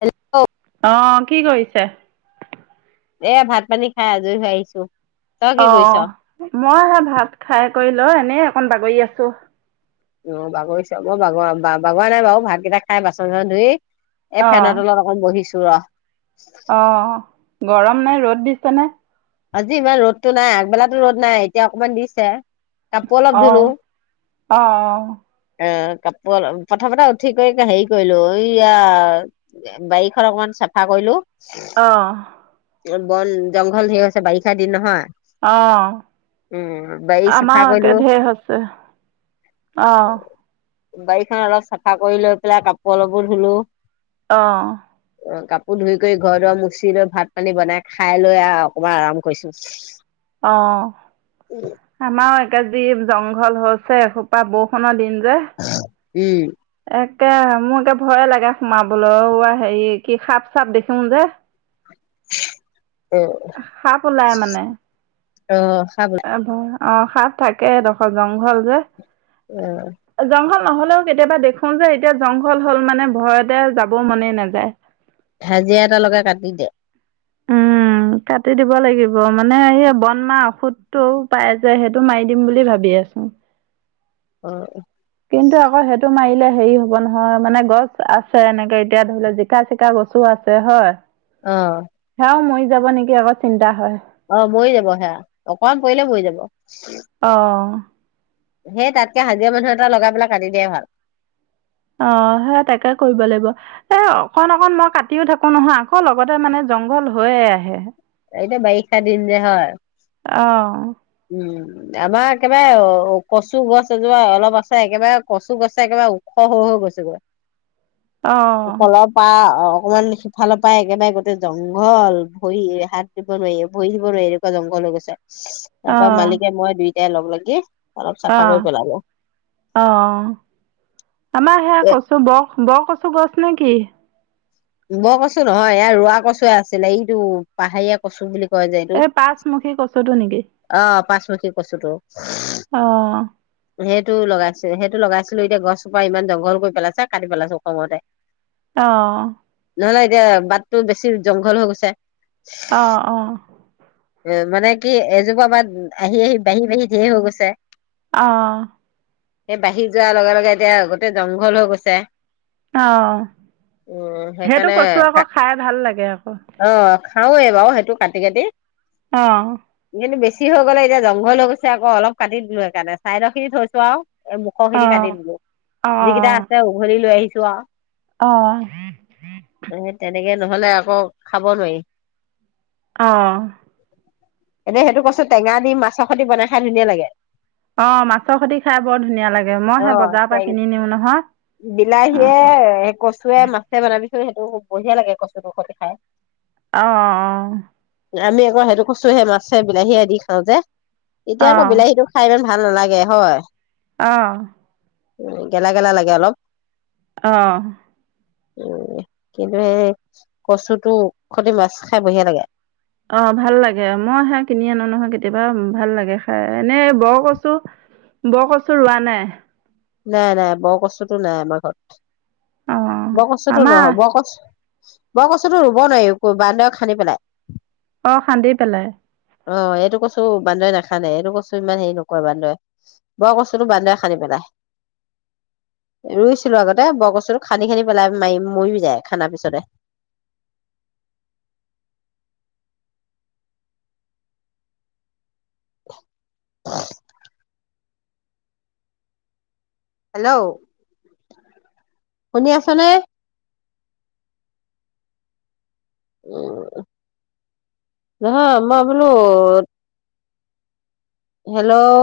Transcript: Hello? অ' কি কৰিছে? এয়া ভাত পানী খাই আজৰি হৈ আহিছোঁ। অ মইহে ভাত খাই কৰিলোঁ। অঁ এনেই অকণমান বাগৰি আছো। অ বাগৰিছে, বাগ বাগৰা নাই বাৰু। ভাত গিটা খাই বাচন চাচন ধুই। এ ফেনৰ তলত অকণমান বহিছোঁ। থোৱা অঁ! গৰম নাই, ৰ'দ দিছেনে? আজি ইমান ৰ'দতটো নাই। আগবেলাতো ৰ'দ নাই, এতিয়া অকমান দিছে। কাপোৰ অলপ অঁ! ধুলো অঁ, অঁ! অঁ! প্ৰথমে, প্ৰথমতে উঠি কৰি হেৰি কৰিলোঁ, এইয়া বাৰীখন অকমান চাফা কৰিলোঁ। অ'হ। বন জংঘল, জংঘল ধেৰ‌ হৈছে। বাৰিষা দিন নহয় অ'হ! উম বাৰী চাফা আমাৰোঁ কৰিলো একে ধেৰ হৈছে। অ'হ। বাৰীখন অলপ চাফা কৰি লৈ পেলাই কাপোৰ অলপো ধুলোঁ। অ'হ। অ 'কাপোৰ ধুই কৰি ঘৰ দোৱা মুচি লৈ, ভাত পানী বনাই খাই লৈ আৰু, অকমান আৰাম কৰিছোঁ। অ' আমাৰোঁ একে যি জংঘল হৈছে, এসোপা বৰষুণৰ দিন। হয়। উম। তাকে মোৰ এতিয়া ভয়ে লাগে সোমাবলৈও হেৰি কি সাপ চাপ দেখিম যে অ সাপ ওলাই মানে। অ খাব অ' সাপ থাকে। সেই ডোখৰ জংঘল যে। অ'হ। জংঘল নহ'লেও কেতিয়াবা দেখো‍ঁ যে, এতিয়া জংঘল হ'ল মানে, ভয়তে যাব মনে নাযায়। হাজিৰা এটা লগাই কাটি দে। উম কাটি দিব লাগিব, মানে সেই, বনমৰা ঔষধটো পাই যে, সেইটো মাৰি দিম বুলি ভাবি আছোঁ। অ'! উম! কিন্তু আকৌ সেইটো মাৰিলে হেৰি হ'ব নহয়, মানে, গছ আছে এনেকে, এতিয়া ধৰি লওক, জিকা চিকা গছোঁ আছে হয়। অ'হ! আৰু মৰি যাব নেকি আকৌ চিন্তা হয়। অ মৰি যাব সেয়া অকমান পৰিলে মৰি যাব। অ'। সেই তাতকে হাজিৰা মানুহ এটা লগাই পেলাই কাটি দিযায় ভাল। অ সেই তাকে কৰিব লাগিব এ অকন অকন মই কাটিও থাকো নহয় আকৌ লগতে মানে জংঘল হৈয়ে আহে। এতিয়া বাৰিষা দিন যে হয়? অ। উম আমাৰ একেবাৰে কচু গছ এজোপা অলপ আছে একেবাৰে কচু গছে একেবাৰে ওখ হৈ হৈ গৈছে গৈ। অ', উপৰ পা অকমান সিফালৰ পা একেবাৰে গোটেই জংঘল ভৰি হাত দিব নোৱাৰি ভৰি দিব নোৱাৰি এনেকোৱা জংঘল হৈ গৈছে। তাৰপা অ', মালিকে মই দুই টাই এতিয়া লগ লাগি অলপ অ চাফা কৰি পেলালো অ আমাৰ সেয়াই এ কছো ব ব কচু গছ নেকি? বকচু নহয় ইয়াৰ ৰোৱা কচুৱে আছিলে এইটো পাহাৰীয়া কচু বুলি কয় যে এইটো এ পাঁচমুখী কচুতো নেকি? অ পাঁচমুখী কচুটো অহ। সেইটো লগাইছো সেইটো লগাইছিলো এতিয়া গছজোপা ইমান জংঘল কৰি পেলাইছা কাটি পেলাইছো খঙতে। অহ নহলে এতিয়া বাটটো বেছি জংঘল হৈ গৈছে। অ অ উ মানে কি এজোপা বাৰ আহি আহি বাঢ়ি বাঢ়ি ঢেৰ হৈ গৈছে। অহ সেই বাঢ়ি যোৱাৰ লগে লগে এতিয়া গোটেই জংঘল হৈ গৈছে। অ উম সেইটো সেইকাৰণে কছো আকৌ খাই ভাল লাগে আকৌ। খাওঁৱে বাৰু সেইটো কাটি কাটি। অহ কিন্তু বেছি হৈ গ'লে এতিয়া জংঘল হৈ গৈছে আকৌ অলপ কাটি দিলোঁ সেইকাৰণে চাইদৰখিনি থৈছো আৰু। এ মুখ অ খিনি কাটি দিলো যিকেইটা আছে উঘলি লৈ আহি চোৱা। অহ সেই তেনেকে নহলে আকৌ খাব নোৱাৰি। অ। এতিয়া সেইটো কছো টেঙা দি মাছৰ খৈতি বনাই খাই ধুনীয়া লাগে। অ মাছৰ সৈতে খাই বৰ ধুনীয়া লাগে মই সেই অহ বজাৰৰ পৰা [unintelligible] কিনি নিওঁ নহয় অ বিলাহীয়ে কচুৱে মাছে বনাবিছোন সেইটো বঢ়িয়া লাগে কচু খতি খাই। অহ অহ অহ। আমি ম সেইটো কছোহে মাছে বিলাহীয়ে দি খাওঁ যে। এতিয়া অ আকৌ বিলাহীতো খাই ইমান ভাল ভাল নালাগে হয়? আহ উম গেলা গেলা লাগে অলপ আহ উম কিন্তু সেই কচুটো খতি মাছ খাই বঢ়িয়া লাগে। অ ভাল লাগে মই খাই কিনি আনো নহয় কেতিয়াবা ভাল লাগে। খাই এনেই বৰ কচু বৰ কচু ৰোৱা নাই। নাই নাই বৰ কচুটো নাই আমাৰ ঘৰত অ বকচুতটো আমাৰ নহয় বকচু বকচুতটো ৰুব নোৱাৰি বান্দৰে খান্দি পেলাই। অ খান্দি পেলাই অ এইটো কচু বান্দৰে নাখানে এইটো কচু ইমান হেৰি নকয় বান্দৰে বৰকচুতো বান্দৰে খান্দি পেলাই। ৰুইছিলো আগতে বৰকচু খান্দি খান্দি পেলাই মাৰি মৰি যায় খন্দা পিছতে। আহ [inaudible] হেল্ল' শুনি আছনে,? নহয় মই বোলো হেল্ল'